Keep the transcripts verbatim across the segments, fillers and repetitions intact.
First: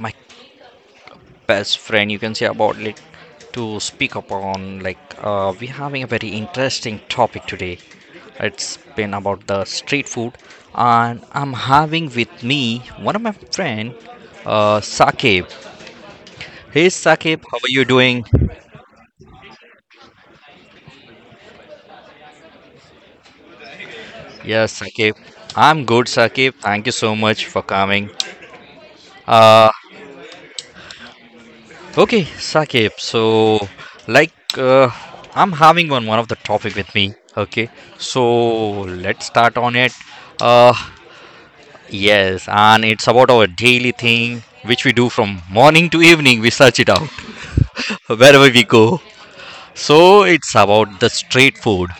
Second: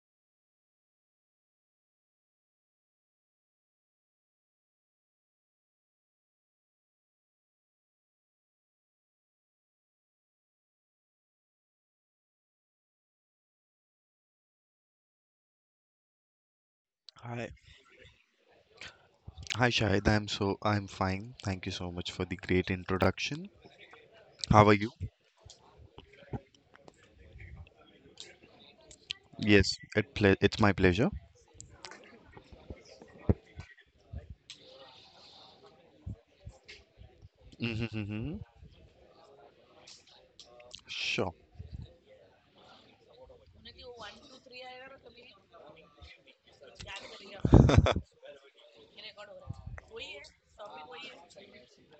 my best friend, you can say about like to speak upon. Like, uh, we're having a very interesting topic today. It's been about the street food, and I'm having with me one of my friend, uh, Sakib. Hey, Sakib, Hi, how are you doing? hi Shahid. I'm so I'm fine. Thank you so much for the great introduction. How are Yes, you? Sakib. I'm good, Sakib. Thank you so much for coming. Uh, Yes, it ple it's my pleasure. Okay, Sakib. So, like, uh, I'm having one one of the topic with me. Okay, so Mm-hmm. let's start on it. Uh, Sure. yes, and it's about our daily thing which we do from morning to evening. We search it out wherever we go. So it's about the street food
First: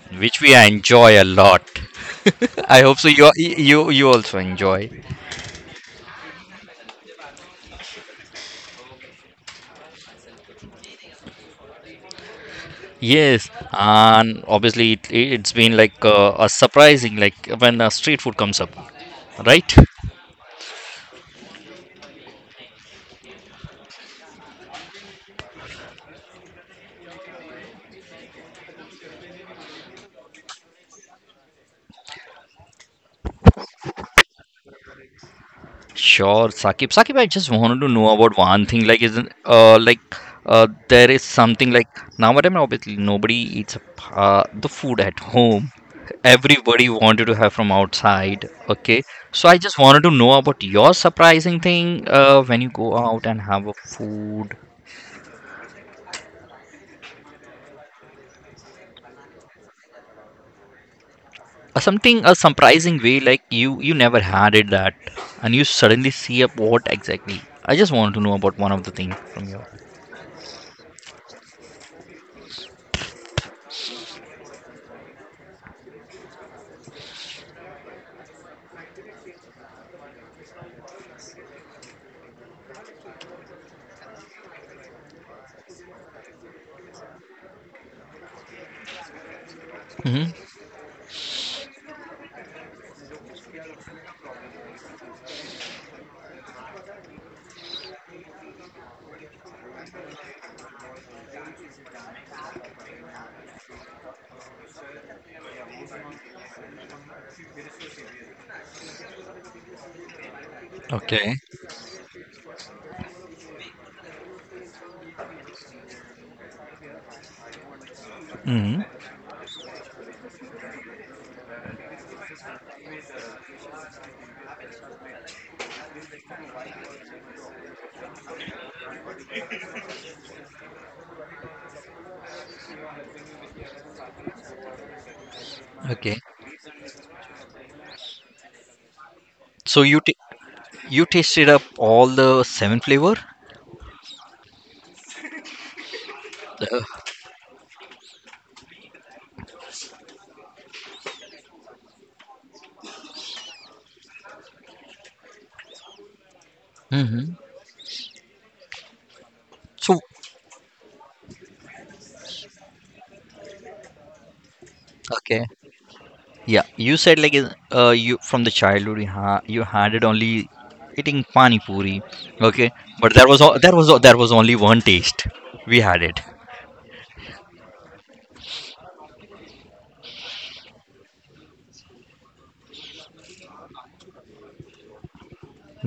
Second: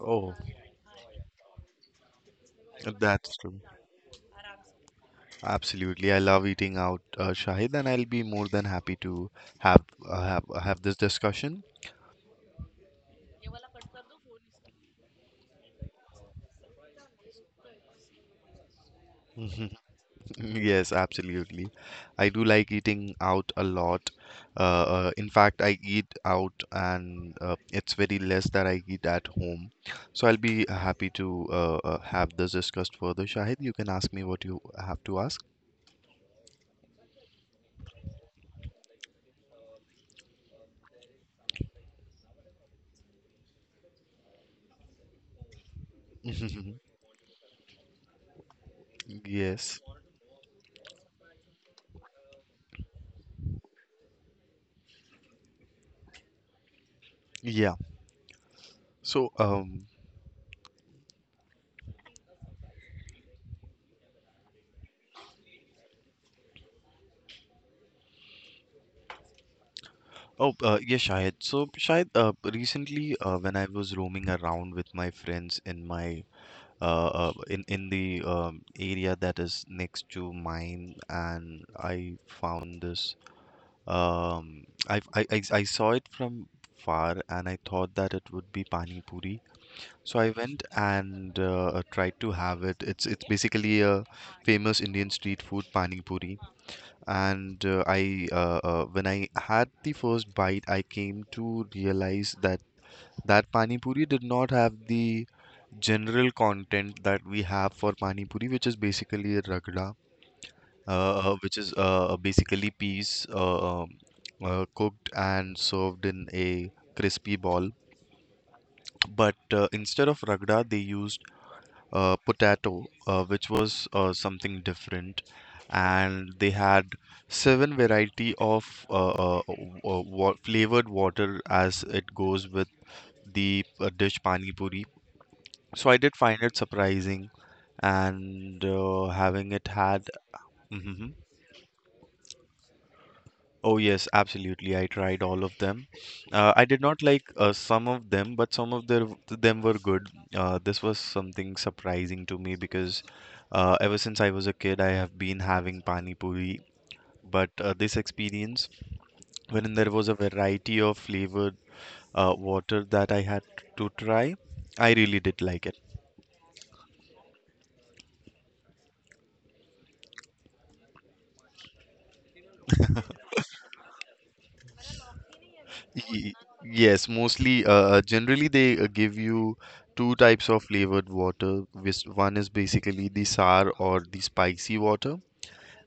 Oh, which we enjoy a lot. I hope so. You that's true. you you also enjoy. Absolutely. I love eating out, uh, Shahid, and I'll be more than happy to have uh, have have this discussion. Yes, and obviously it, it's been like uh, a surprising like when uh, street food comes up, right? Yes, absolutely. I do like eating out a lot. Uh, uh, in fact, I eat out, and uh, it's very less that I eat at home. So I'll be happy to uh, uh, have this discussed further. Shahid, you can ask me what you have to ask. Sure, Sakib. Sakib, I just wanted to know about one thing. Like, isn't uh like uh there is something like nowadays obviously nobody eats uh, the food at home. Everybody wanted to have from outside. Okay, so I just Yes. wanted to know about your surprising thing uh when you go out and have a food. Yeah. So, um, Uh, something a surprising way like you you never had it that, and you suddenly see up what exactly. I just want to know about one of the things from you. oh, uh, yeah, Shahid. So, Shahid, uh, recently, uh, when I was roaming around with my friends in my uh, uh, in in the um, area that is next to mine, and I found this. Um, I, I I I saw it from far, and I thought that it would be pani puri. So Hmm. I went and uh, tried to have it. It's it's basically a famous Indian street food, pani puri, and uh, I uh, uh, when I had the first bite, I came to realize that that pani puri did not have the general content that we have for pani puri, which is basically a ragda, uh, Okay. uh, which is uh, uh, basically peas, uh, um, uh, cooked and served in a crispy ball. Hmm. But uh, instead of ragda, they used uh, potato, uh, which was uh, something different, and they had seven variety of uh, uh, uh, wa- flavored water as it goes with the uh, dish pani puri. So I did Okay, find it surprising, and uh, having it so you had. t- you Mhm. tasted up all the seven flavor? Oh yes, absolutely, I tried all of them. uh, I did Ugh. not like uh, some of them, but some of their, them were good. Uh, this was something surprising to me because uh, ever since I was a kid, I have been having pani puri, Hmm. but uh, this experience, when there So was a variety of flavored uh, water that I had to try, I really did okay. like it. Yeah, you said like uh you from the childhood you, ha- you had it only eating pani puri. Okay, but that was all that was all, that was only one taste we had it. Ye- Yes, mostly, uh, uh, generally they uh, give you two types of flavored water, which one is basically the sour or the spicy water,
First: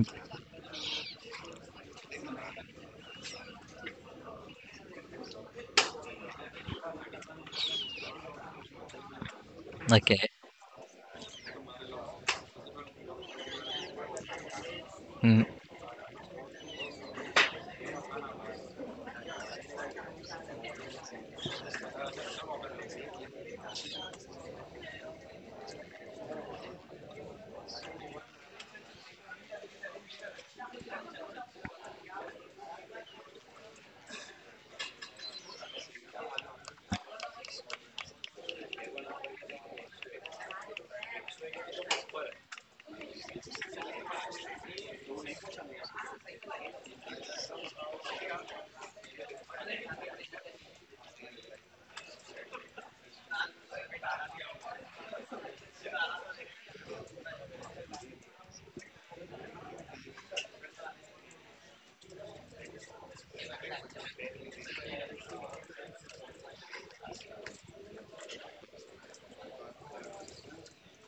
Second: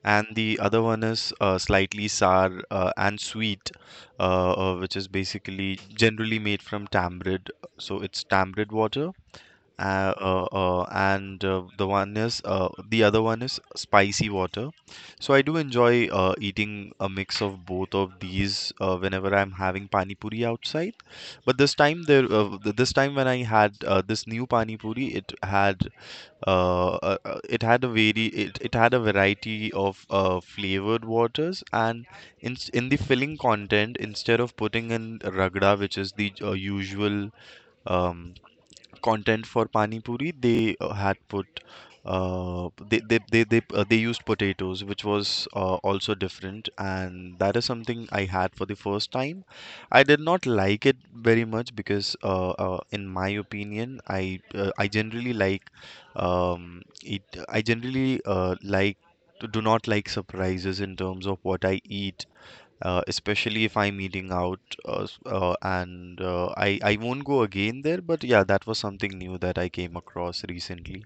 and the other one is uh, slightly sour uh, and sweet, uh, uh, which is basically generally made from tamarind. So it's tamarind water, uh, Okay. uh, uh, and uh, the one is uh, the other one is spicy water. So I do enjoy uh, eating a mix of both of these uh, whenever I'm having pani puri outside. But this time there, uh, th- this time when I had uh, this new pani puri, it had uh, uh, uh, it had a very it, it had a variety of uh, flavored waters, and in in the filling content, instead of putting in ragda, which is the uh, usual um content for pani puri, they uh, had put uh, they they they they, uh, they used potatoes, which was uh, also different, and that is something I had for the first time. I did not like it very much because, uh, uh, in my opinion, I uh, I generally like um, eat. I generally uh, like do not like surprises in terms of what I eat, uh, especially if I'm eating out, uh, s- uh, and uh, I I won't go again there, but yeah, that was something new that I came across recently.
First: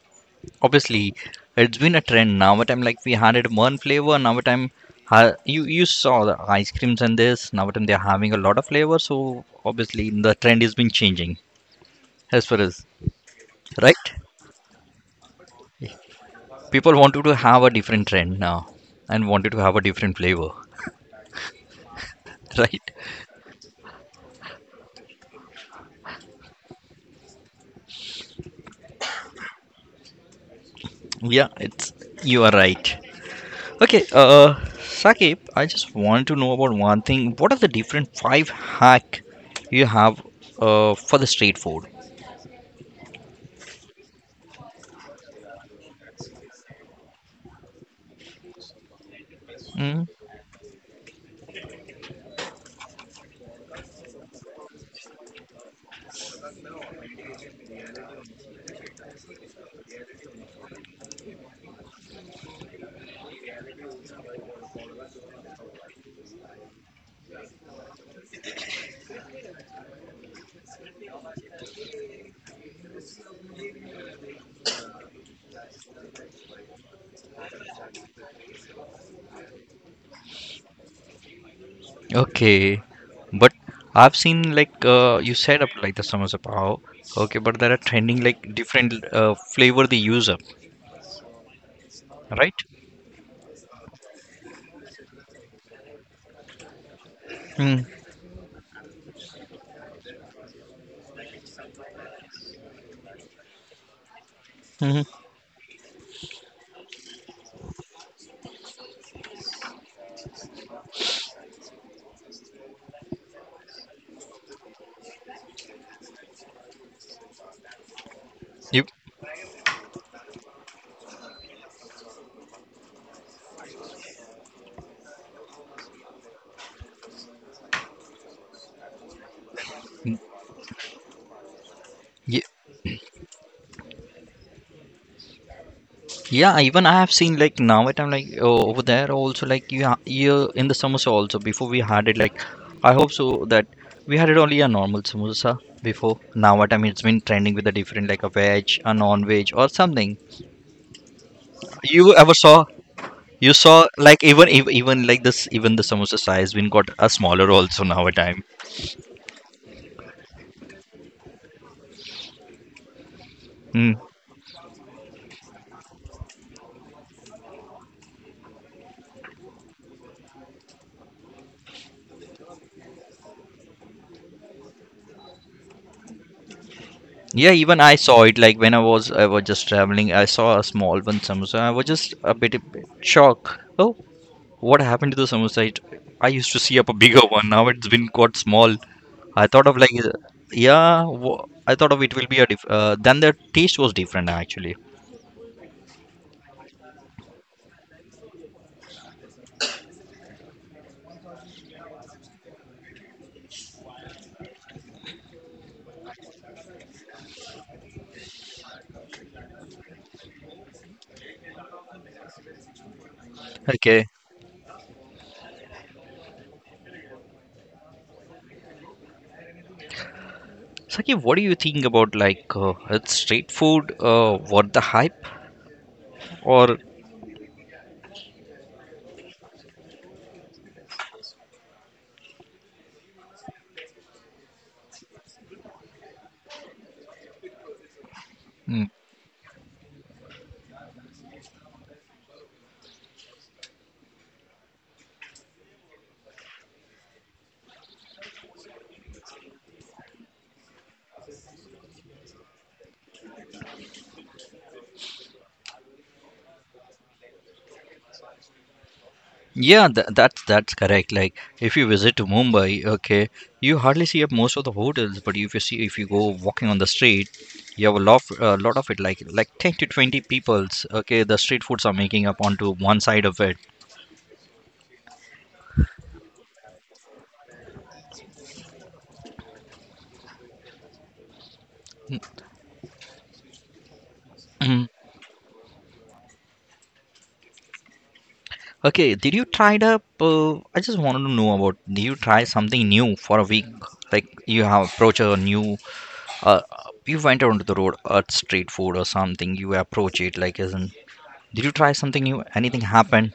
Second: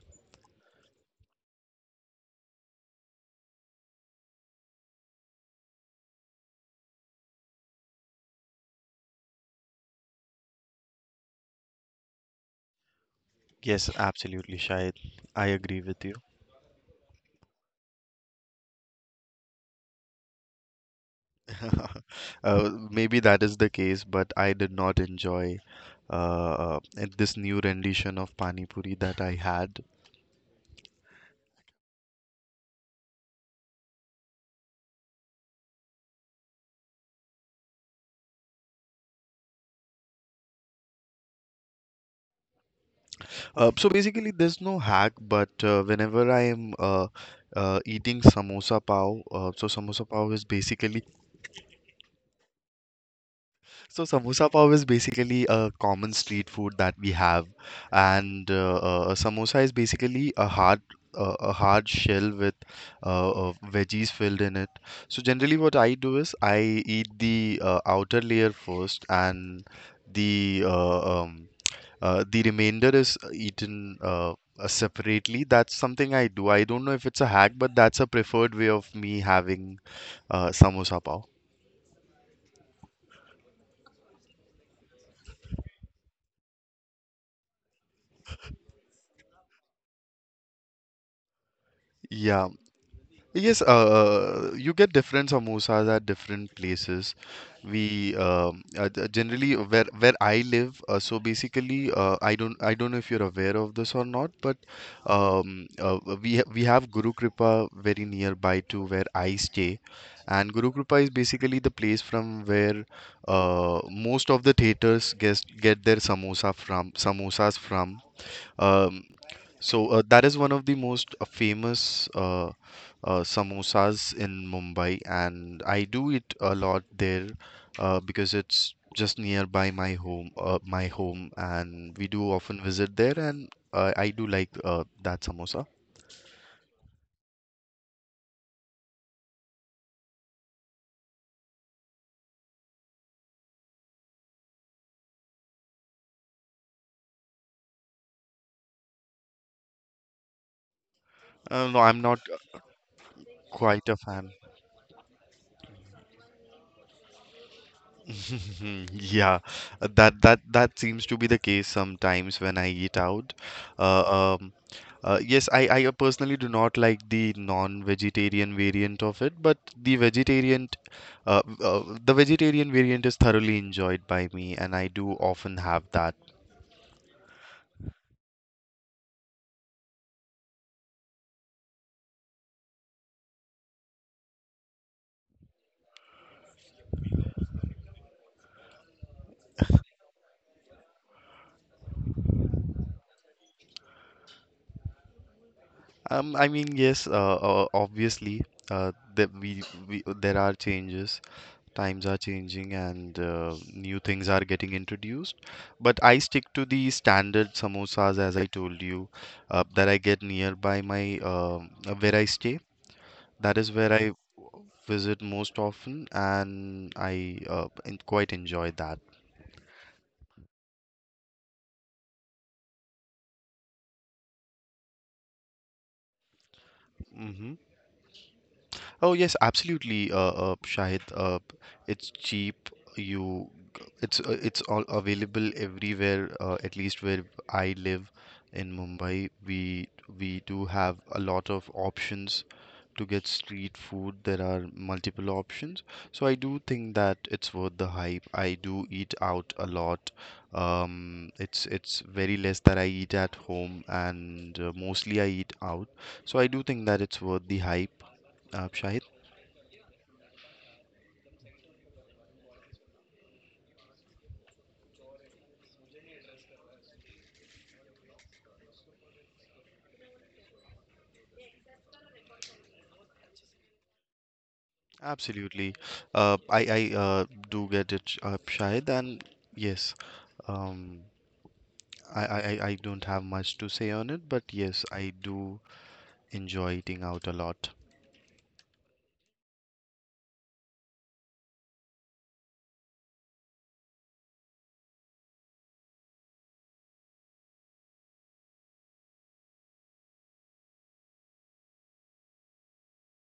Obviously, it's been a trend now. What I'm like, we had it one flavor. Now what time, ha- you you saw the ice creams and this. Now what time they're having a lot of flavor. So obviously the trend has been changing as far as, Yes, right. absolutely, Shahid. I agree with you. People wanted to have a different trend now and wanted to have a different flavor. uh, Right? Maybe that is the case, but I did not enjoy uh, uh, this new rendition of Pani Puri that I had. Yeah, it's you are right. Okay, uh, Sakib, I just want to know about one thing. What are the different five hack you have uh, for the street food? Uh, so basically, there's no hack, but uh, whenever I am uh, uh, eating samosa pav, uh, so Hmm? samosa pav is basically so samosa pav is basically a common street food that we have, and uh, uh, samosa is basically a hard uh, a hard shell with uh, uh, veggies filled in it. So generally, what I do is I eat the uh, outer layer first, and the uh, um, uh, the remainder is eaten uh, uh, separately. That's something I do. I don't know if it's a hack, but that's a preferred way of me having uh, samosa pav. Okay, but I've seen like uh, you said up like the samosa pav. Okay, but there are trending like different uh, flavor they use up, Yeah. right? Yes, uh, you get different samosas at different places. Mm-hmm. We um, uh, g- generally where where I live. Uh, so basically, uh, I don't I don't know if you're aware of this or not, but um, uh, we ha- we have Guru Kripa very nearby to where I stay, and Guru Kripa is basically the place from where uh, most of the theaters get get their samosa from samosas from. Yep. Um, so uh, that is one of the most uh, famous uh, uh, samosas in Mumbai, and I do it a lot there uh, because it's just nearby my home, uh, my home, and we do Ye- often visit there, and uh, I do like uh, that samosa. Yeah, even I have seen like now at I'm like oh, over there also like you ha- you in the samosa also before we had it like, I hope so that we had it only a normal samosa before. Now what I mean, it's been trending with a different like a veg, a non-veg or something. Uh, no, I'm You not ever saw? You saw quite a like fan. even ev- even like this, even the samosa size been got a smaller also now a time. Mm, yeah, uh, that that that seems to be the case sometimes when I eat out. Mm. Uh, um, uh, yes, I, I personally do not like the non-vegetarian variant of it, but the vegetarian, uh, uh, the vegetarian variant is thoroughly enjoyed by me, and I do often have that. Yeah, even I saw it like when I was I was just traveling, I saw a small one samosa. I was just a bit, bit shocked. Oh, what happened to the samosa? It, I used to see up a bigger one. Now it's been got small. I thought of like uh, yeah, wha- I thought of it will be a diff uh, then the taste was different actually. Um, I mean, yes, uh, uh, obviously, uh, that we, we there are changes, times are changing, and uh, new things are getting introduced. But I stick to the standard samosas, as I told you, uh, that I get nearby my uh, where I stay. That is where Okay. I visit most often, and I uh, en- quite enjoy that. Saki, what do you think about like uh, it's street food uh, worth the hype or? Hmm. Oh yes, absolutely, uh, uh, Shahid. Uh, it's cheap. You, it's uh, it's all available everywhere. Uh, at least where I live in Hmm. Mumbai, we we do have a lot of options to get street food. There are multiple options, so I do think that it's worth the hype. I do eat out a lot. Um, it's it's very less that I eat at home, and uh, mostly I eat out. So I do think that it's worth the hype, uh, Shahid. Yeah, tha that's that's correct. Like if you visit to Mumbai, okay, you hardly see up most of the hotels, but if you see, if you go walking on the street, you have a lot a lot of it. Like like ten to twenty peoples. Okay, the street foods are making up onto one side of it. Absolutely. Uh, I I uh, do get it, uh, Shahid, and yes, um, I, I I I don't have much to say on it, but yes, Mhm. I do enjoy eating out a lot. Okay, did you try it up? Uh, I just wanted to know about. Did you try something new for a week? Like you have approached a new. Uh, you went onto the road, a street food or something. You approach it like isn't. Did you try something new? Anything happened?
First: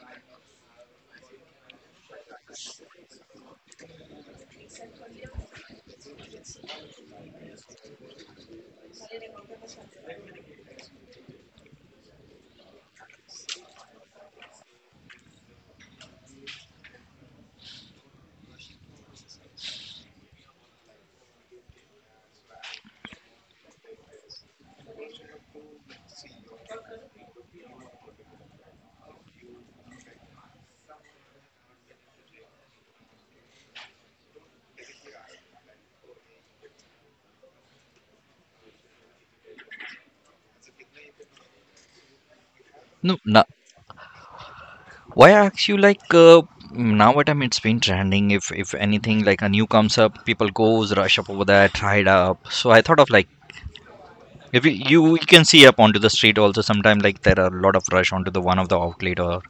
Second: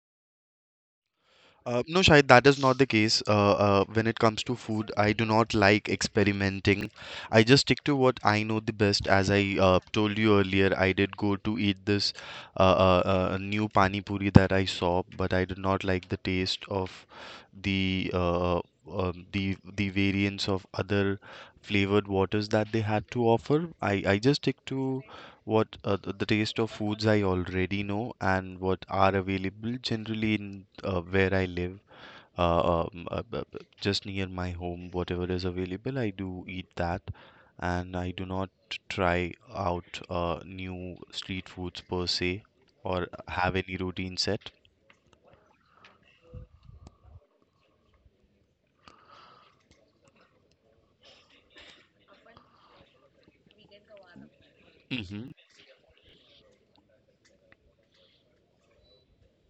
Uh, no, Shahid, that is not the case. Uh, uh, when it comes to food, I do not like experimenting. I just stick to what I know the best. As I uh, told you earlier, I did go to eat this uh, uh, uh, new pani puri that I saw, but I did not like the taste of the uh, uh, um the the variants of other flavored waters that they had to offer. I I just stick to what uh, th- the taste of foods I already know, and what are available generally in uh, where I live, uh, um, uh, b- b- just near my home. Whatever is available, I do eat that, and I do not try out uh, new street foods per se, or No, no, have any routine set. why ask you like uh, now what I mean, it's been trending, if if anything like a new comes up, people goes rush up over there try it up. So I thought of like if you, you you Hmm. can see up onto the street also sometimes, like there are a lot of rush onto the one of the outlet or.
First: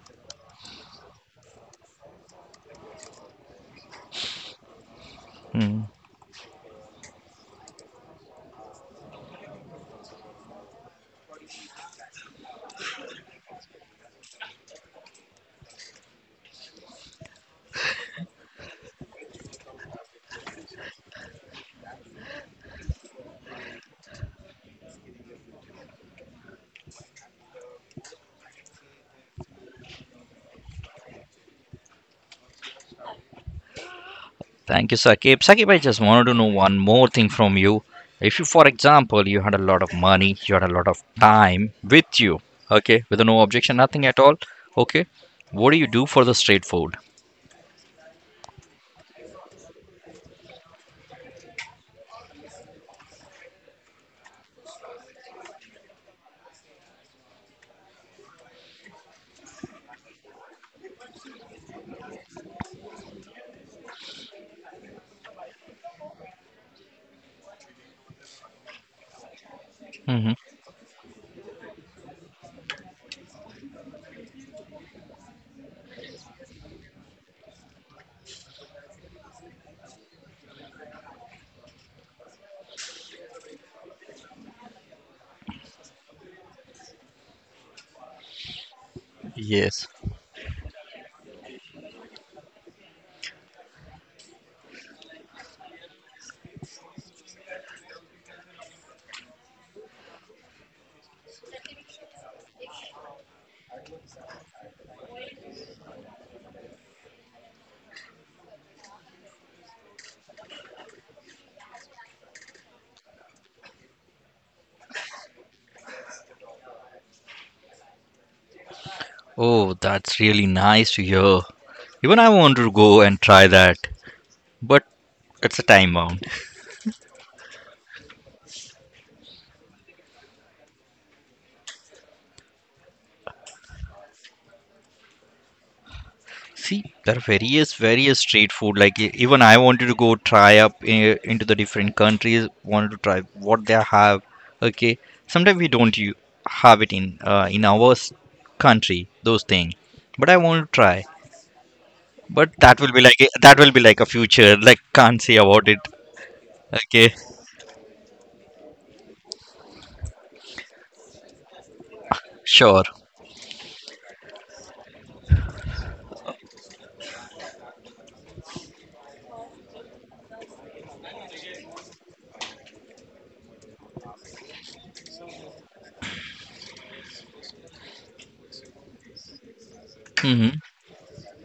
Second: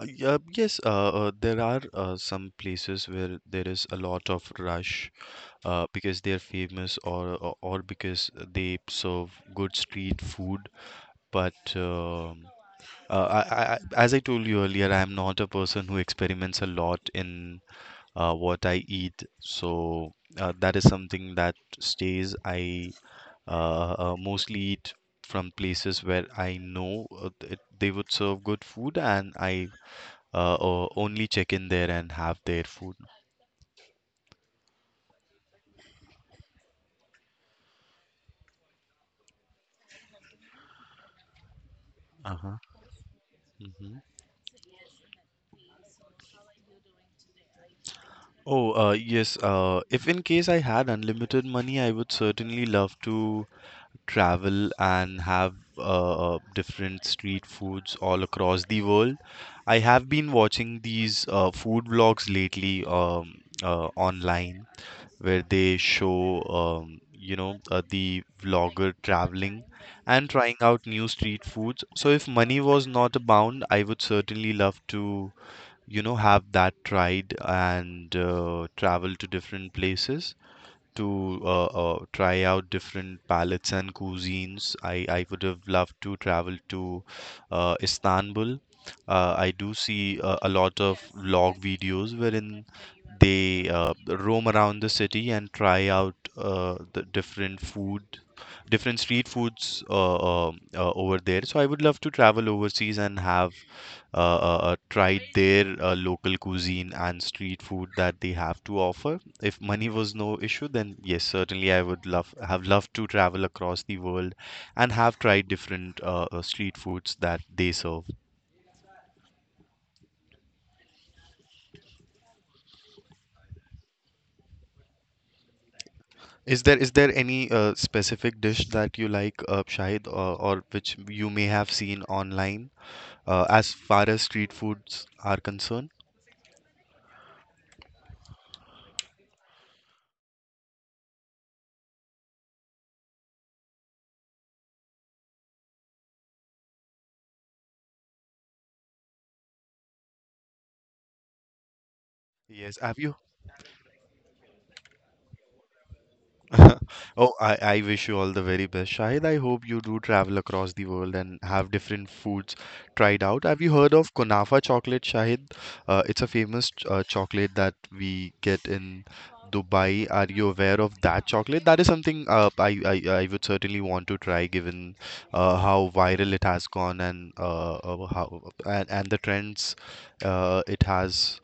Uh, yeah, yes, uh, uh, there are uh, some places where there is a lot of rush Hmm. uh, because they are famous, or, or or because they serve good street food. But um, uh, I, I, I- as I told you earlier, I am not a person who experiments a lot in uh, what I eat. So uh, that is something that stays. I uh, uh, mostly eat from places where I know uh, th- they would serve good food, and I uh, o- only check in there and have their food. Thank you, Sakib. Sakib, I just wanted to know one more thing from you. If you, for example, you had a lot of money, you had a lot of time with you, Uh-huh. okay, with no objection, nothing at all, okay, what do you do for the street food? Oh, uh, yes. Uh, if in case I had unlimited money, I would certainly love to travel and have uh, different street foods all across the world. I have been watching these uh, food vlogs lately, um, uh, online, where they show, um, you know, uh, the vlogger traveling and Hmm. trying out new street foods. So if money was not a bound, I would certainly love to, you know, have that tried, and uh, travel to different places to uh, uh, try out different palettes and cuisines. I, I would have loved to travel to uh, Istanbul. Uh, I do Yes. see uh, a lot of vlog videos wherein they uh, roam around the city and try out uh, the different food, different street foods uh, um uh, over there. So I would love to travel overseas and have uh, uh, uh, tried their uh, local cuisine and street food that they have to offer. If money was no issue, then yes, certainly I would love have loved to travel across the world and have tried different uh, uh, street foods that they serve. Oh, that's really nice to hear. Even I want to go and try that, but it's a time bound. Is there is there any uh, specific dish that you like, uh, Shahid, or, or which you may have seen online uh, as far as street foods are concerned? See, there are various, various street food. Like e- even I wanted to go try up i- into the different countries. Wanted to try what they have. Okay, sometimes we don't u- have it in uh, in our s- country those things, but I want to try. But Yes, that will have be you like a- that will be like a future. Like can't say about it. Okay, Oh, I, I wish you all the very best. Shahid, I hope you do travel across the world and have different foods sure. tried out. Have you heard of Kunafa chocolate, Shahid? Uh, it's a famous ch- uh, chocolate that we get in Dubai. Are you aware of that chocolate? That is something uh, I, I, I would certainly want to try given uh, how viral it has gone and uh, uh, how and, and the trends Mm-hmm. uh, it has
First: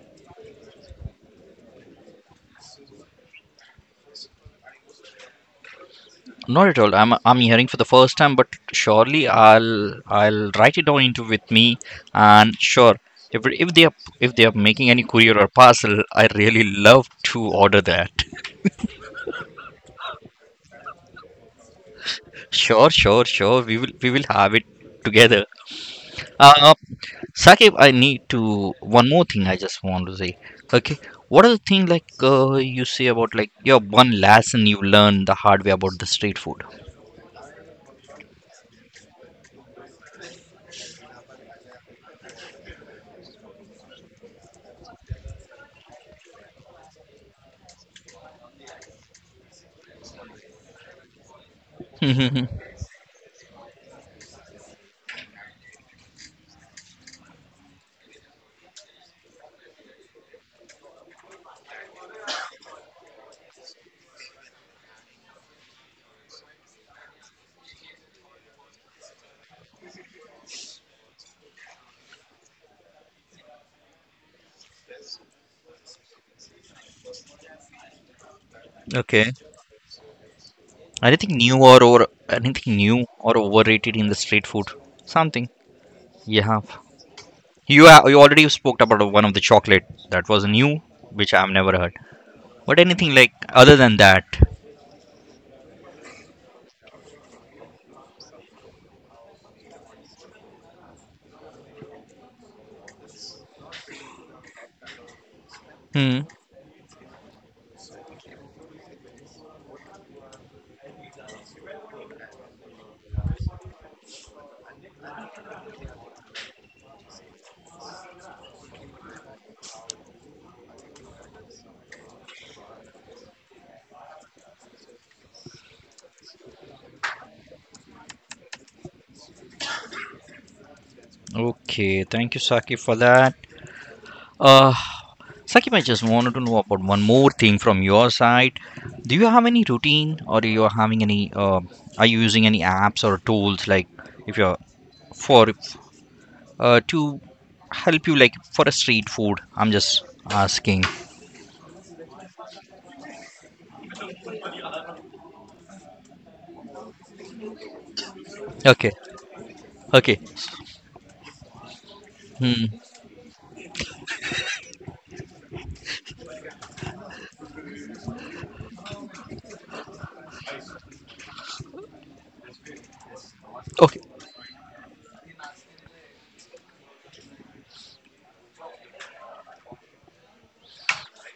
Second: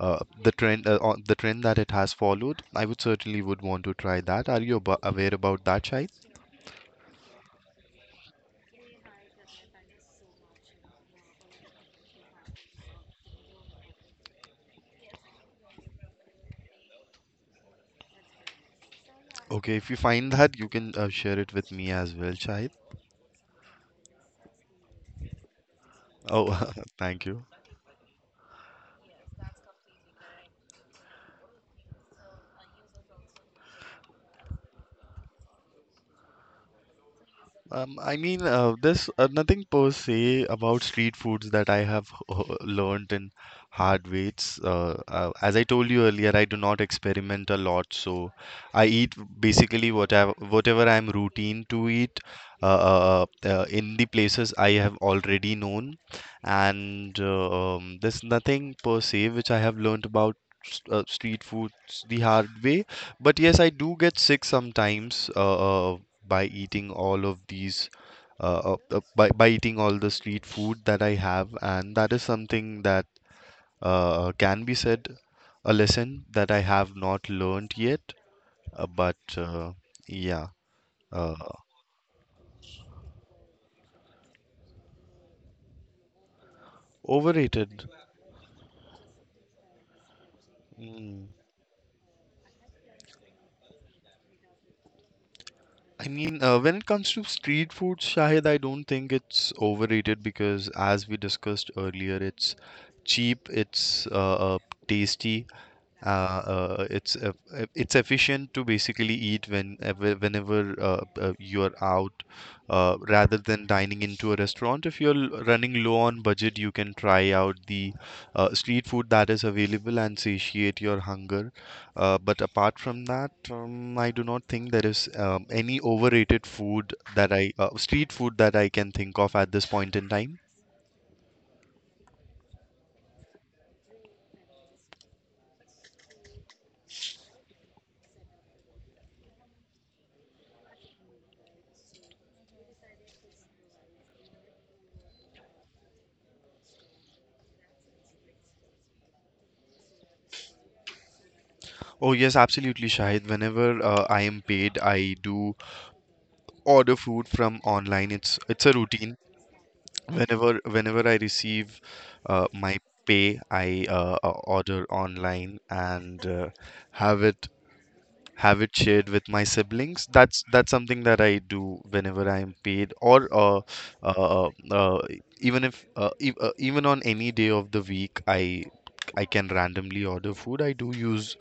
uh, the trend uh, on the trend that it has followed. I would certainly would want to try that. Are you abo- aware about that, Shahid? Not at all. I'm I'm hearing for the first time, but surely I'll I'll write it down into with me, and sure, if if they are, if they are making any courier or parcel, I really love to order that. Okay, if you find that, you can uh, share it with me as well, Sure, Shahid. sure, sure. We will we will have it together. Oh Uh, thank you. Sakib, I need to one more thing. I just want to say. Okay, what are the thing like uh, you say about like your one lesson you learned the hard way about the street food? Um, I mean, uh, this uh, nothing per se about street foods that I have h- learned in hard ways. Uh, uh, as I told you earlier, I do not experiment a lot, so I eat basically whatever whatever I'm routine to eat uh, uh, uh, uh, in the places I have already known, and uh, um, there's nothing per se which I have learned about. S- Uh, street foods the hard way, but yes, I do get sick sometimes. Uh, uh, by eating all of these uh, uh, uh, by, by eating all the street food that I have, and that is something that uh, can be said a lesson that I have not learned yet. Uh, but Okay. Uh, yeah. uh, Anything new, or, or anything new or overrated in the street food? Something. Yeah. Overrated. You ha- you already spoke about one of the chocolate that was new, Mm. which I've never heard. But anything like other than that. I mean, uh, when it comes to street food, Shahid, I don't think it's overrated because, as we discussed earlier, it's cheap, it's uh, uh, tasty, Hmm. uh, uh, it's uh, uh, it's efficient to basically eat when uh, whe- whenever uh, uh, you're out, uh, rather than dining into a restaurant. If you're l- running low on budget, you can try out the uh, street food that is available and satiate your hunger. Uh, but apart from that, um, I do not think there is um, any overrated food that I uh, street food that I can think of at this point in time. Okay. Thank you, Saki, for that. Uh, Sakib, I just wanted to know about one more thing from your side. Do you have any routine, or do you having any? Uh, are you using any apps or tools like if you're for uh, to help you like for a street food? I'm just asking. Oh yes, absolutely, Shahid. Whenever uh, I am paid, I do order food from online. It's it's a Okay. routine. Okay. Whenever whenever I receive uh, my Hmm. pay, I uh, uh, order online and uh, have it have it shared with my siblings. That's that's something that I do whenever I'm paid, or uh, Okay, uh, uh, uh, even if uh, e- uh, even on any day of the week, I I can randomly order food. I do use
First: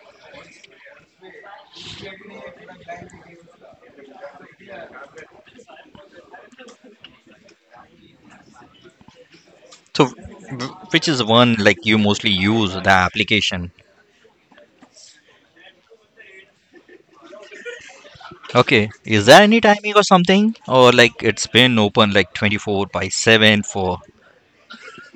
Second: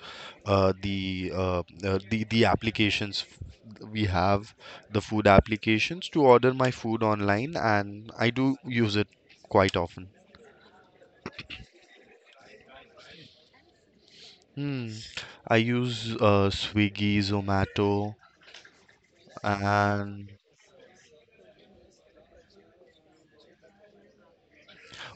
uh, the uh, uh, the the applications f- we have, the food applications to order my food online, and I do use it quite so often. w- which is one like you mostly use the application? Hmm. I use uh, Swiggy, Zomato, Okay, is there any timing or and something, or like it's been open like twenty-four by seven for.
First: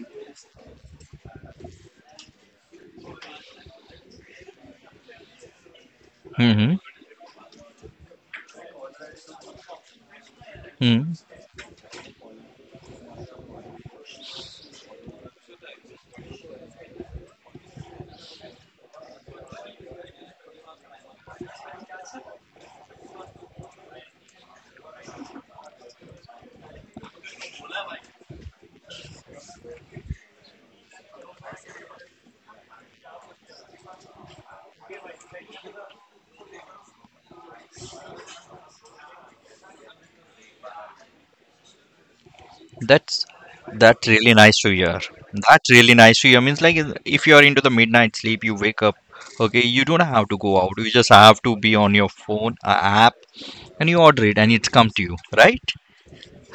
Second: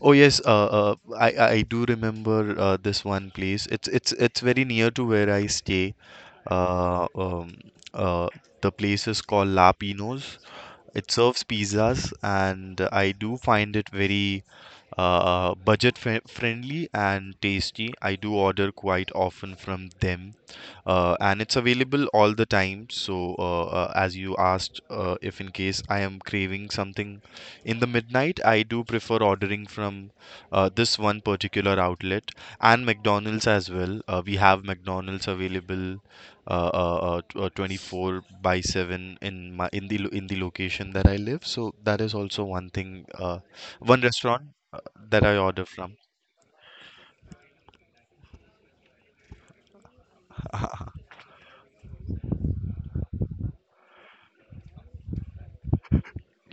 oh yes, uh, uh, I I do remember uh, this one place. It's it's it's very near to where I stay. Mm-hmm. Uh, um, uh, the place is called La Pino's. It Hmm. serves pizzas, and I do find it very uh, budget fri friendly and tasty. I do order quite often from them, uh, and it's available all the time. So, uh, uh, as you asked, uh, if in case I am craving something in the midnight, I do prefer ordering from uh, this one particular outlet and McDonald's as well. Uh, we have McDonald's available uh, uh, uh, t- uh, twenty-four by seven in my in the lo- in the location that I live. So that is also one thing, that's uh, one that's really restaurant nice to uh, hear. that I order That's really from. nice to hear, means like is- if you are into the midnight sleep, you wake up, okay, you don't have to go out, you just have to be on your phone a app, and you order it and it's come to you, right?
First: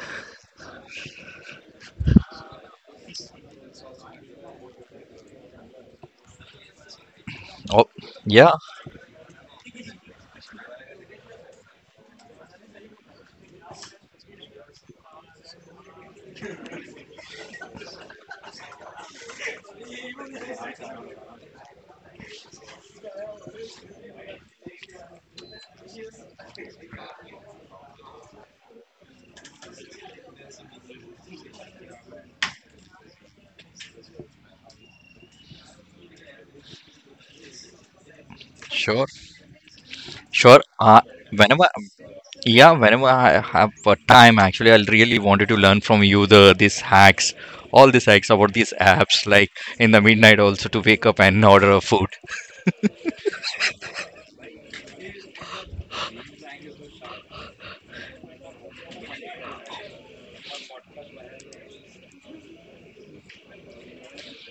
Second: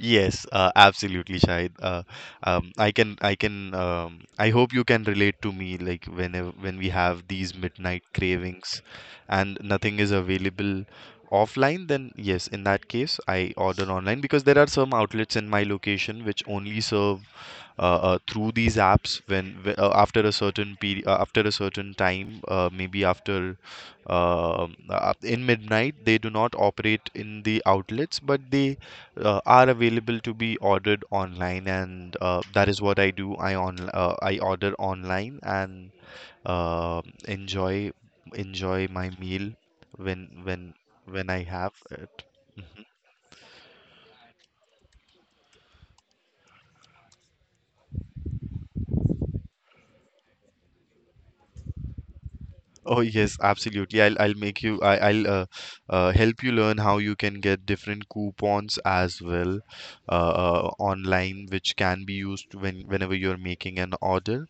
Yes, uh, absolutely, Shahid. Uh, um, I can, I can, um, I hope you can relate to me. Like whenever when we have these Oh, midnight yeah. cravings, and nothing is available offline, then yes, in that case, I order online because there are some outlets in my location which only serve uh, uh, through these apps when wh- uh, after a certain period uh, after a certain time, uh, maybe after uh, uh, in midnight, they do not operate in the outlets, but they uh, are available to be ordered online, and uh, that is what I do. I on uh, I order online and uh, enjoy enjoy Sure, my meal when sure. when Uh, when I whenever, have it. yeah, whenever i have uh, time actually, I really wanted to learn from you the these hacks, all these hacks about these apps like in the midnight also to wake up and order a food. Oh yes, absolutely. I'll I'll make you I, I'll uh, uh, help you learn how you can get different coupons as well uh, uh, online, which can be used when whenever you're making an order.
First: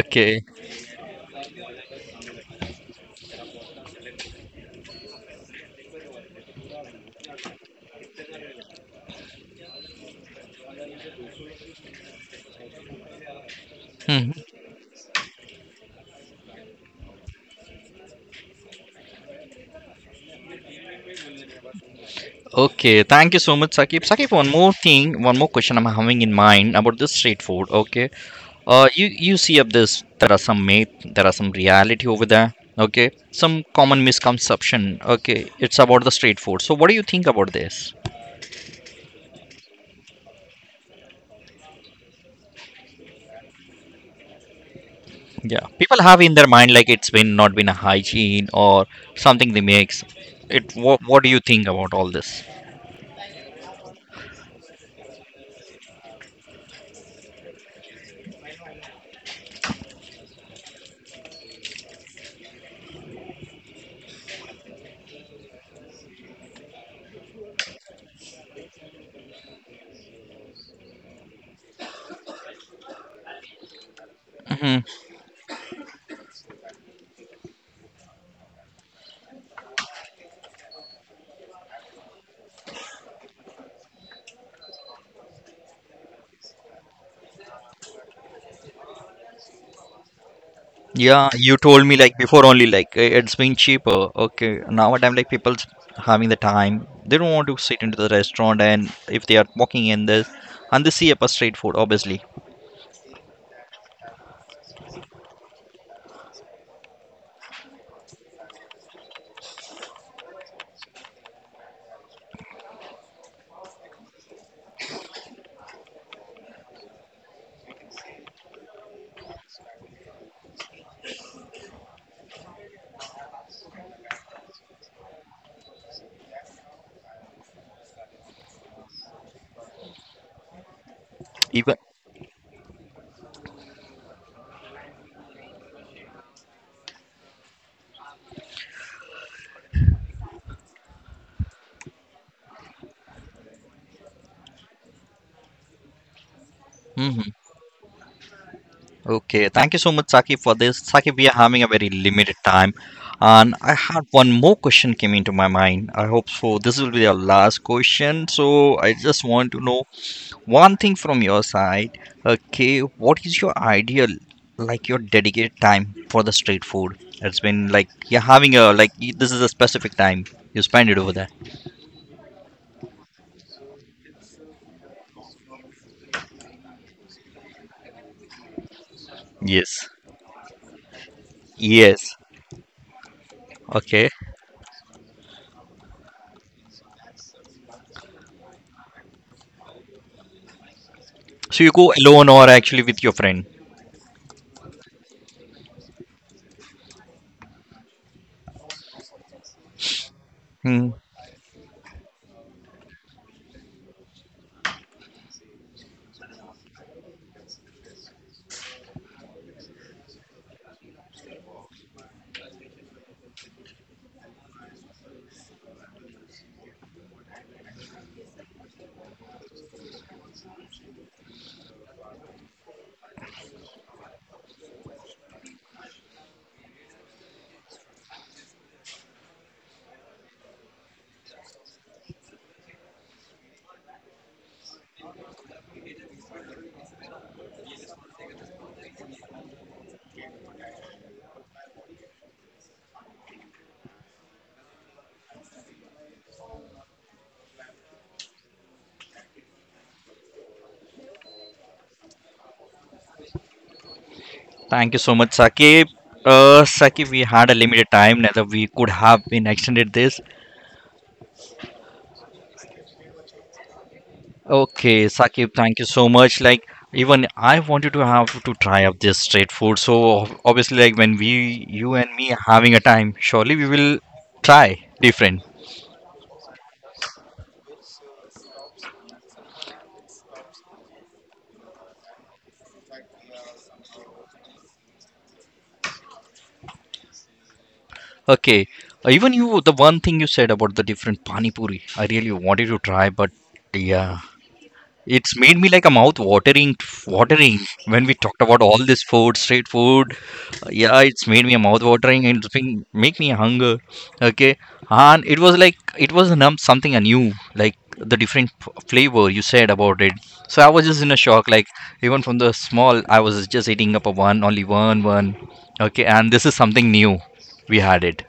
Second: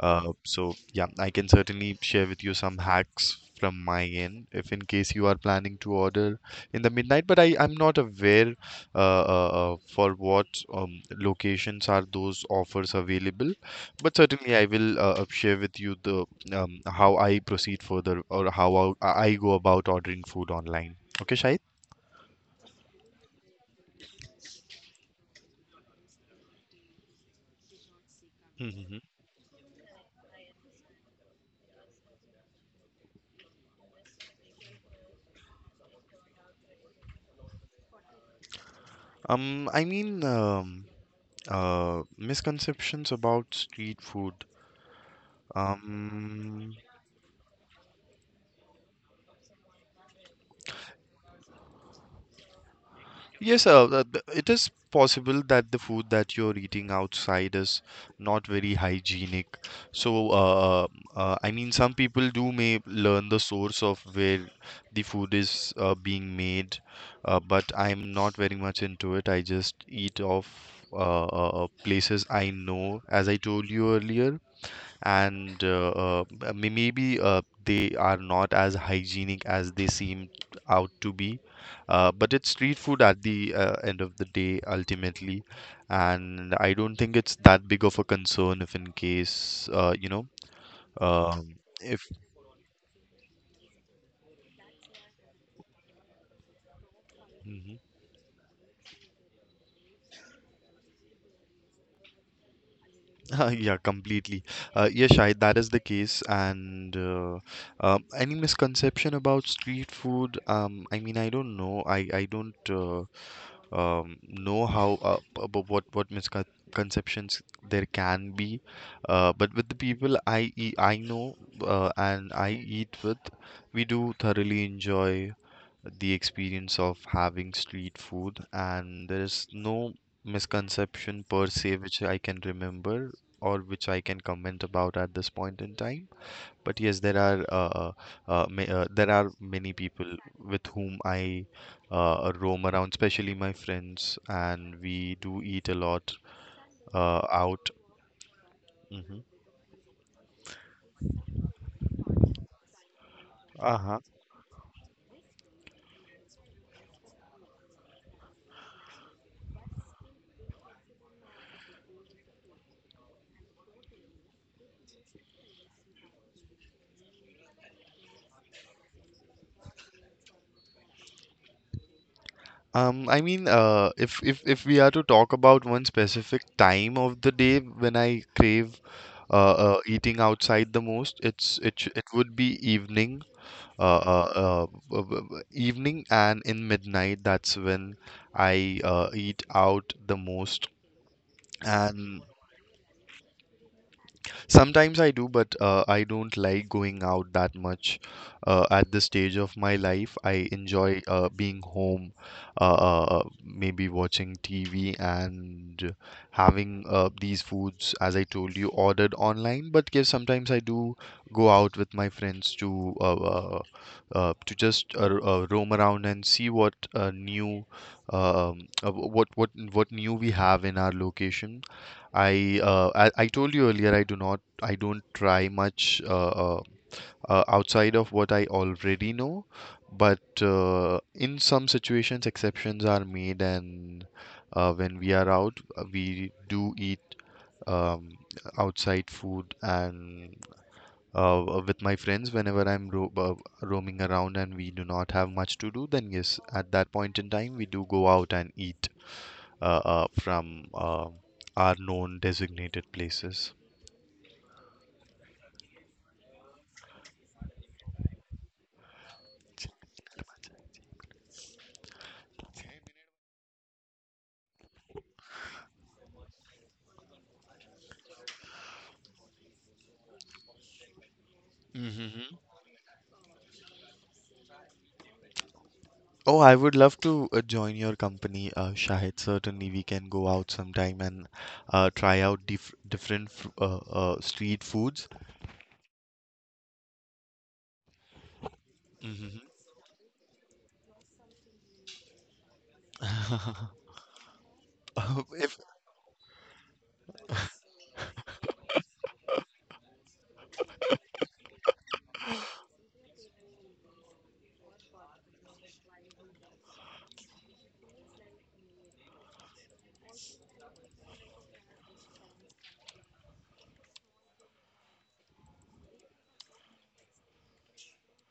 Uh, so yeah, I can certainly share with you some hacks from my end if in case you are planning to order in the midnight. But I, I'm not aware uh, uh, uh, for what um, locations are those offers available. But certainly I will uh, uh, share with you the um, how I proceed further or how I, I go about ordering food online. Okay, Shahid? Okay, thank you so much, Sakib. Sakib, one more thing, one more question I'm having in mind about this street food. Okay, uh, Mm-hmm. you you see up this. There are some myth, there are some reality over there. Okay, some common misconception. Okay, it's about the street food. So, what do you think about this? Um, I mean, um, uh, misconceptions about street food. Yeah, people have in their mind Um, like it's been not been a hygiene or something they makes. It. What What do you think about all this? Yes, uh, the- the- it is possible that the food that you're eating outside is not very hygienic. So, uh, uh, uh, I mean, some people do may learn the source of where the food is uh, being made, uh, but I'm not very much into it. I just eat off uh, uh, uh, places I know, as I told you earlier, and uh, uh, uh, may- maybe uh, they are not as hygienic as they seem out to be. Uh, but it's street food at the uh, end of the day, ultimately, and I don't think it's that big of a concern if, in case, uh, you know, Yeah, you um, told me if like before only like eh, it's been cheaper. Okay, now what I'm like people's having the time. They don't want to Mhm. sit into the restaurant, and if they are walking in this, and they see up a street food, obviously. Yeah, completely. Uh, yeah, Shahid, that is the case, and uh, um, any misconception about street food? Um, I mean, I don't know. I I don't. Uh, um, know how uh, about what what misconceptions there can be, uh, but with the people I e- I know uh, and I eat with, we do thoroughly enjoy the experience of having street food, and there is no misconception per Even. se which I can remember or which I can comment about at this point in time. But yes, there are uh, uh, uh, ma uh, there are many people with whom I uh, roam around, especially my friends, and we do eat a lot uh, Hmm. out. Hmm. Okay, thank you so much, Saki, for this. Saki, we are having a very limited time, and I Uh-huh. had one more question came into my mind. I hope so. This will be our last question. So I just want to know one thing from your side, okay, what is your ideal, like your dedicated time for the street food? It's been like you're having a like y- this is a specific time you spend it over there. Um, I mean, uh, if if if we are to talk about one specific time of the day when I crave uh, uh, Yes. eating outside the most, it's it sh- it Yes. would be evening, uh, Okay. uh, uh, b- b- b- evening and in midnight. That's when I uh, eat out the most. So you go And alone or actually with your friend? sometimes I do, but uh, I don't like going out that much uh, at this stage of my life. I Hmm. enjoy uh, being home, uh, uh, maybe watching T V and having uh, these foods, as I told you, ordered online. But yes, sometimes I do go out with my friends to uh, uh, uh, to just uh, uh, roam around and see what uh, new um, uh, what what what new we have in our location. I, uh, I I told you earlier I do not I don't try much uh, uh, uh, outside of what I already know, but uh, in some situations exceptions are made, and uh, when we are out, uh, we do eat um, outside food, and uh, uh, with my friends whenever I'm ro uh, roaming around and we do not have much to do, then yes, at that point in time, we do go out and eat uh, uh, from uh, our known designated places. Thank you so much, Saqib. Uh, Saqib, we had a limited time, neither we could have been extended this. Okay, Sakib, thank you so much. Like, even I wanted to have to try out this street food. So ob- obviously, like when we, you and me, Mm-hmm. having a time, surely we will try different. Oh, I would love to uh, join your company, uh, Shahid. Certainly, we can go out sometime and uh, try out dif different fr uh, uh, street foods. Okay, uh, even Mm-hmm. you, the one thing you said about the different pani puri, I really wanted to try, but yeah, it's If made me like a mouth watering, watering when we talked about all this food, street food. uh, Yeah, it's made me a mouth watering and it's been make me hunger. Okay, and it was like it was num- something new, like the different f- flavor you said about it. So I was just in a shock. Like even from the small, I was just eating up a one, only one, one. Okay, and this is something new. We had it.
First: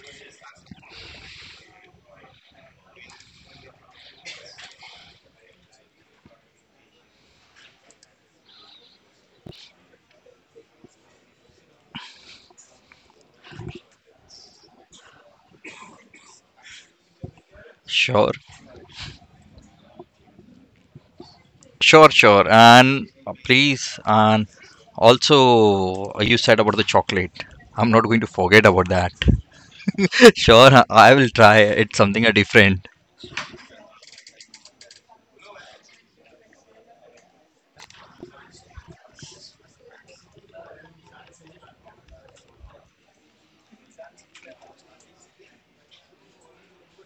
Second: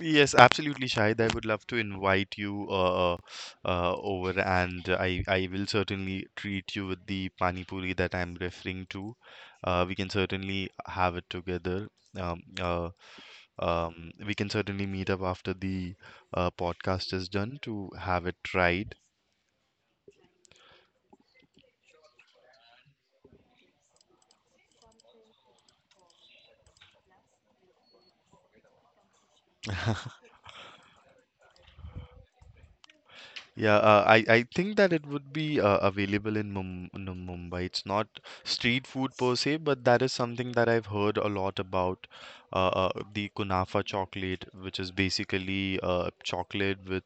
yes, absolutely, Shahid. I would love to invite you uh, uh, uh, over, and I I will certainly treat you with the pani puri that I'm referring to. Uh, we can certainly have it together. Um, uh, Um, we can certainly meet up after the uh, podcast is done to have Sure. it tried. Sure, sure. And uh, please, and also uh, you said about the chocolate. I'm not going to forget about that. Sure, I I will try. It's something uh, different. Yeah, uh, I I think that it would be uh, available in Mum no, Mumbai. It's not street food per se, but that is something that I've heard a lot about. Uh, uh, the kunafa chocolate, which is basically uh, chocolate with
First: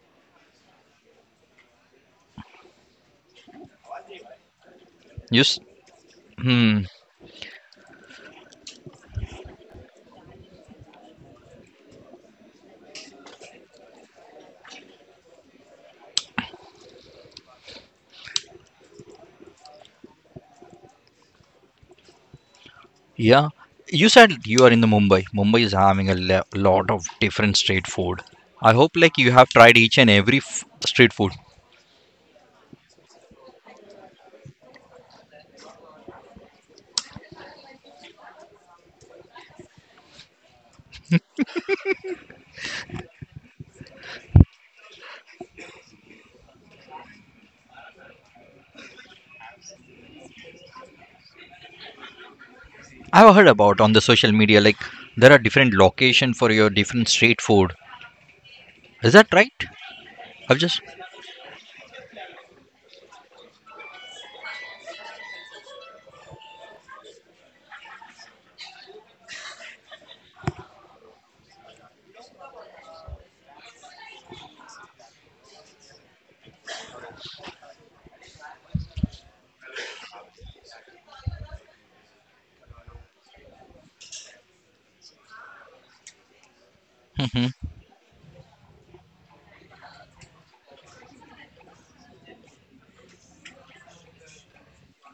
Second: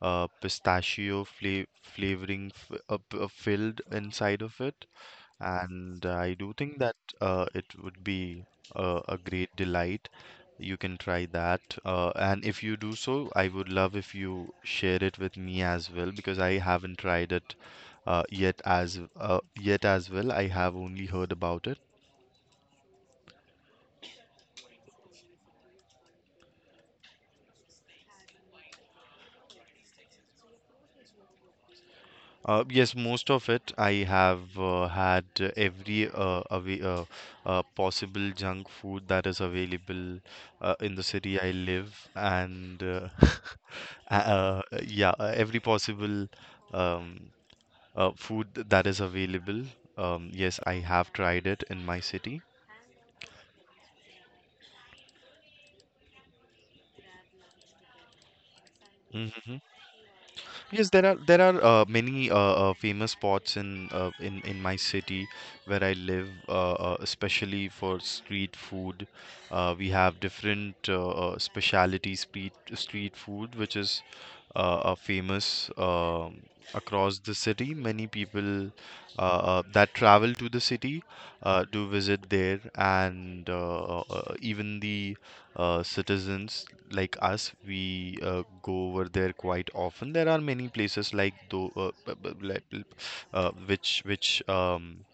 uh, pistachio fla flavoring f uh, p- uh, filled inside of it. You, s- And I do think hmm, that uh, it would be uh, a great delight. You can try that. Uh, and if you do so, I would love if you share it with me as well because I haven't tried it uh, yet as uh, yet as well. I have only heard about it. yeah. You said you are in the Mumbai. Mumbai is having a le- lot of different street food. I hope like you have tried each and every f- street food. Uh, yes, most of it I have uh, had uh, every uh, away, uh, uh, possible junk food that is available uh, in the city I live, and uh, uh, yeah, uh, every possible um, uh, food that is available. Um, yes, I have tried it in my city. I've heard about on the social media like there are different location for your different street food. Is that right? Mhm. I've just Yes, there are there are uh, many uh, uh, famous spots in uh, in in my city where I live, uh, uh, especially for street food. Uh, we have different uh, uh, specialty street street food, which is uh, uh, famous um across the city. Many people uh, uh, that travel to the city uh, do visit there, and uh, uh, uh, even the uh, citizens like us, we uh, go over there quite often. There are many places like though uh, b- b- like, uh, which which um,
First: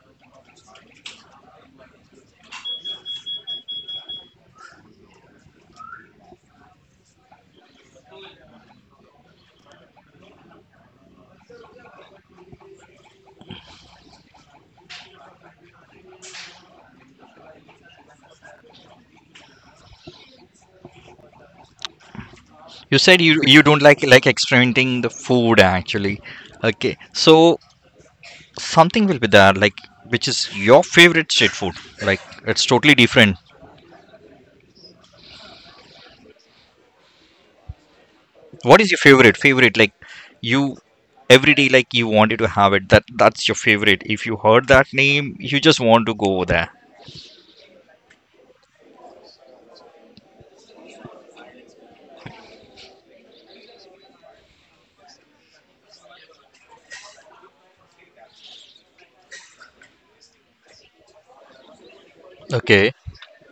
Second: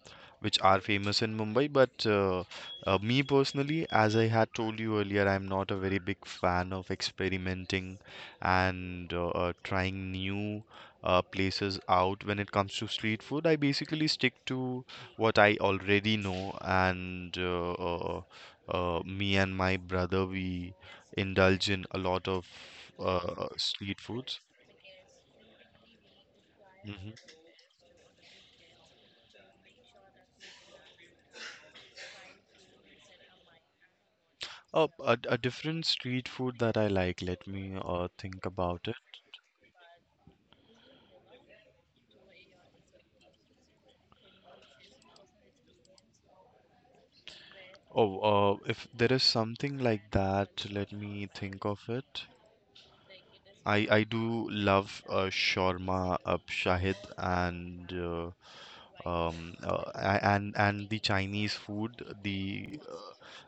which are famous in Mumbai, but uh, uh, me personally, as I had told you earlier, I'm not a very big fan of experimenting and uh, uh, trying new uh, places out. When it comes to street food, I basically stick to what I already know, and uh, uh, uh, me and my brother, we indulge in a lot of you said you uh, you don't street like like foods. experimenting the food actually. Okay, Hmm. so something will be there like which is your favorite street food. Like it's totally different. Oh, a, a different street food that I like. Let me uh, think What about is it. your favorite favorite? Like you every day like you wanted to have it. That that's your favorite. If you heard that name, you just want to go there. Oh, uh, if there is something like that, let me think of it. I I do love uh, shawarma, uh, Shahid, and uh, um uh, a- and and the Chinese food, the Okay. uh,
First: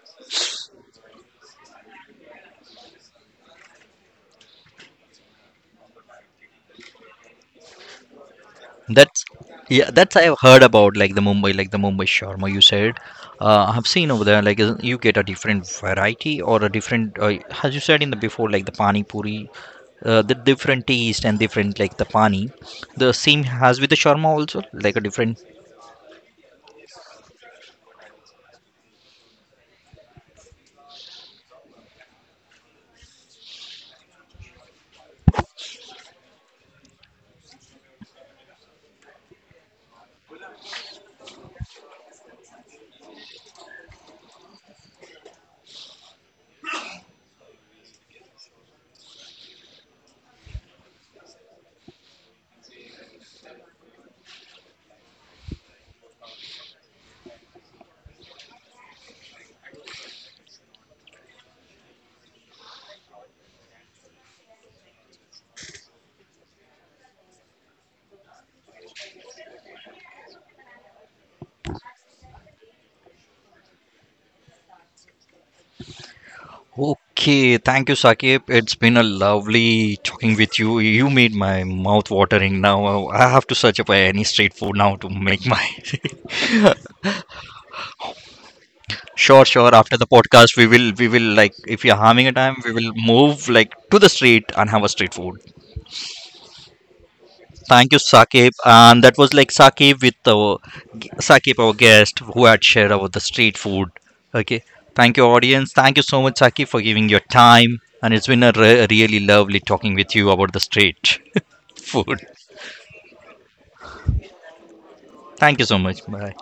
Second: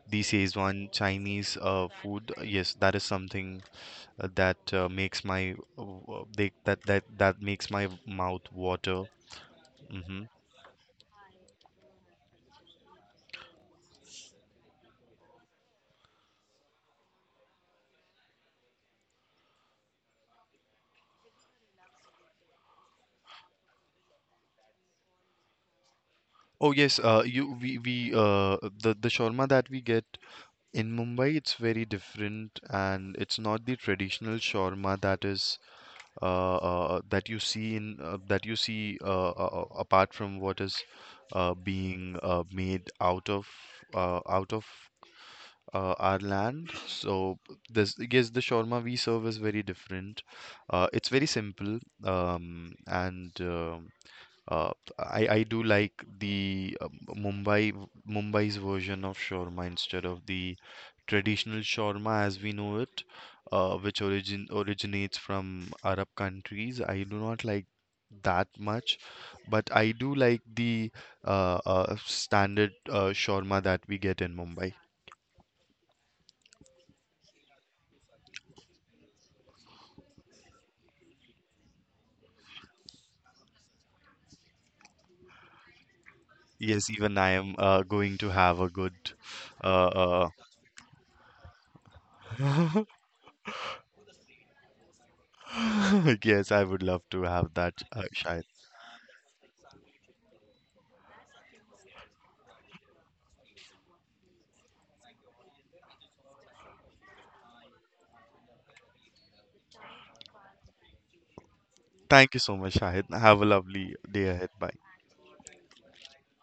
the Szechuan Chinese uh, food. Yes, that is something uh, that uh, makes my w- they, that that that makes my mouth water. That's, yeah, that's Hmm. I've heard about like the Mumbai, like the Mumbai shawarma you said. Uh, I've seen over there like is- you get a different variety or a different, uh, as you said in the before, like the pani puri, uh, the different taste and different like the pani. The same has with the shawarma also, like a different. Oh yes, uh, you we we uh the the shawarma that we get in Mumbai, it's very different, and it's not the traditional shawarma that is uh, uh, that you see in uh, that you see uh, uh, uh, apart from what is uh, being uh, made out of uh, out of uh, our land. So this, yes, the shawarma we serve is very different. Uh, it's very simple, um, and uh, uh, I I do like the uh, Mumbai Mumbai's version of shawarma instead of the traditional shawarma as we know it, uh, which origin originates from Arab countries. I do not like that much, but I do like the uh, uh, standard uh, shawarma that we get in Mumbai. Okay, thank you, Sakib. It's been a lovely talking with you. You made my mouth watering now. I have to search up any street food now to make my. Yes, even I am uh, going to have a good. Sure, sure. Uh, After the uh, podcast, we will, we will like, if you're having a time, we will move like to the street and have a street food. yes, I would love to have that, Thank you, uh, Shahid. Saqib. And that was like Saqib with our Saqib, our guest, who had shared about the street food. Okay. Thank you, audience. Thank you so much, Saqib, for giving your time. And it's been a re- really lovely talking with you about the street food. Thank you so much, Shahid. Have a lovely day ahead. Bye. Thank you so much. Bye.